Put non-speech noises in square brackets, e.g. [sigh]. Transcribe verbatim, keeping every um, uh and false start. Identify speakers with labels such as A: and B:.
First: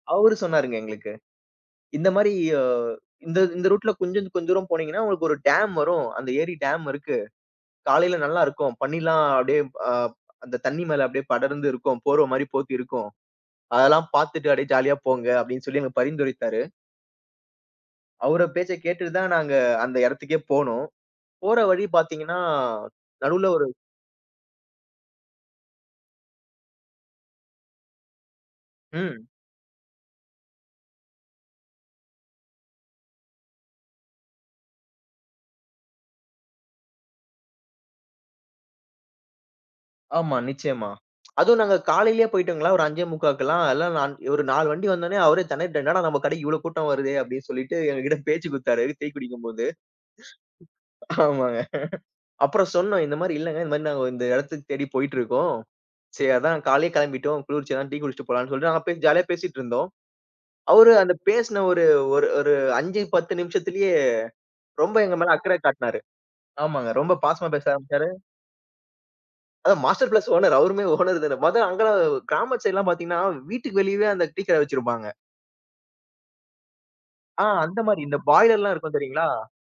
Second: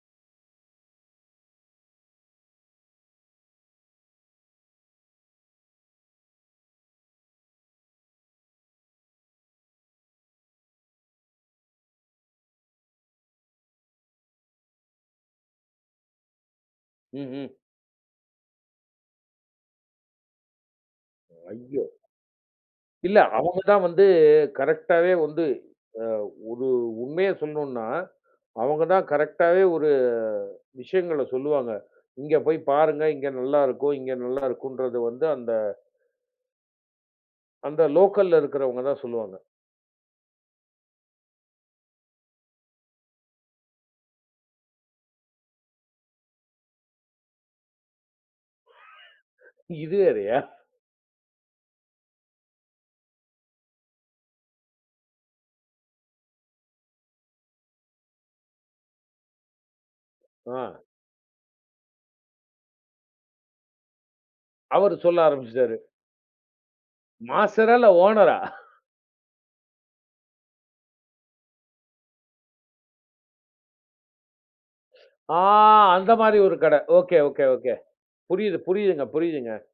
A: அவரு சொன்னாருங்க எங்களுக்கு. இந்த மாரி அ இந்த இந்த ரூட்ல கொஞ்ச கொஞ்ச தூரம் போனீங்கன்னா, உங்களுக்கு ஒரு டேம் வரும், அந்த ஏரி டேம் இருக்கு. காலைல நல்லா இருக்கும், பனிலாம் அப்டியே அ, அந்த தண்ணி மேல அப்டியே படர்ந்து இருக்கும், போர்வ மாரி போத்தி இருக்கும். அதெல்லாம் பாத்துட்டு அப்டியே ஜாலியா போங்க, அப்டின்னு சொல்லி எங்களுக்கு பரிந்துரைத்தாரு.
B: ம். ம்.
A: அவர பேச்ச கேட்டுட்டுதான் நாங்க அந்த எடத்துக்கே போனோம். போற
B: ஐயோ!
A: வழி பாத்தீங்கன்னா
B: இல்ல.
A: நடுவுல ஒரு
B: அவங்கதான் வந்து கரெக்ட்டாவே வந்து அ, ஒரு உண்மைய சொல்லணும்னா, அவங்கதான்
A: ம்.
B: கரெக்ட்டாவே ஒரு விஷயங்கள சொல்லுவாங்க. இங்க போயி பாருங்க இங்க நல்லா இருக்கும் இங்க நல்லா இருக்கும்ன்றது வந்து அந்த அந்த லோக்கல்ல இருக்கிறவங்கதான் சொல்லுவாங்க.
A: ஆமா, நிச்சயமா. [smacks lips] அதுவும் நாங்க காலையிலே போயிட்டோங்களா, ஒரு அஞ்சே முக்காலாம் எல்லாம். நான், இவரு நாலு வண்டி வந்தோன்னே அவரே தெணறிட்டாரு, என்னடா! நம்ம கடைக்கு இவ்ளோ கூட்டம் வருதே அப்டி சொல்லிட்டு எங்ககிட்ட பேச்சு குடுத்தாரு, டீ குடிக்கும் போது.
B: இது வேறயா?
A: ஆமாங்க, அப்புறம் சொன்னோம், இந்த மாரி இல்லங்க, இந்த மாரி நாங்க இந்த எடத்துக்கு தேடி போய்ட்டிருக்கோம். சரி அதான் காலையிலேயே கெளம்பிட்டோம், குளிர்ச்சியா அதான் டீ குடிச்சிட்டு போலான்னு சொல்லிட்டு நாங்க பேசி ஜாலியா பேசிட்டு இருந்தோம்.
B: ஆ.
A: அவரு அந்த பேசின ஒரு ஒரு ஒரு அஞ்சு பத்து நிமிஷத்துலே
B: அவரு
A: ரொம்ப எங்க
B: சொல்ல
A: மேல அக்கற
B: ஆரம்பிச்சுட்டாரு.
A: காட்னாரு. ஆமாங்க, ரொம்ப பாசமா பேச
B: மாஸ்டரா? இல்ல
A: ஆரம்பிச்சாரு
B: ஓனரா?
A: அதான் மாஸ்டர் பிளஸ் ஓனர், அவருமே ஓனர்தானே. மொத அங்கள கிராமத்து சைடுலாம் பார்த்தீங்கன்னா, வீட்டுக்கு வெளியவே அந்த டீ கடை வச்சிருப்பாங்க.
B: ஆ. அந்த மாரி ஒரு கட. ஓகே
A: ஆ,
B: ஓகே ஓகே.
A: அந்த மாரி, இந்த
B: புரியுது
A: பாய்லர்லாம் இருக்கும்
B: புரியுதுங்க
A: தெரியுங்களா?
B: புரியுதுங்க.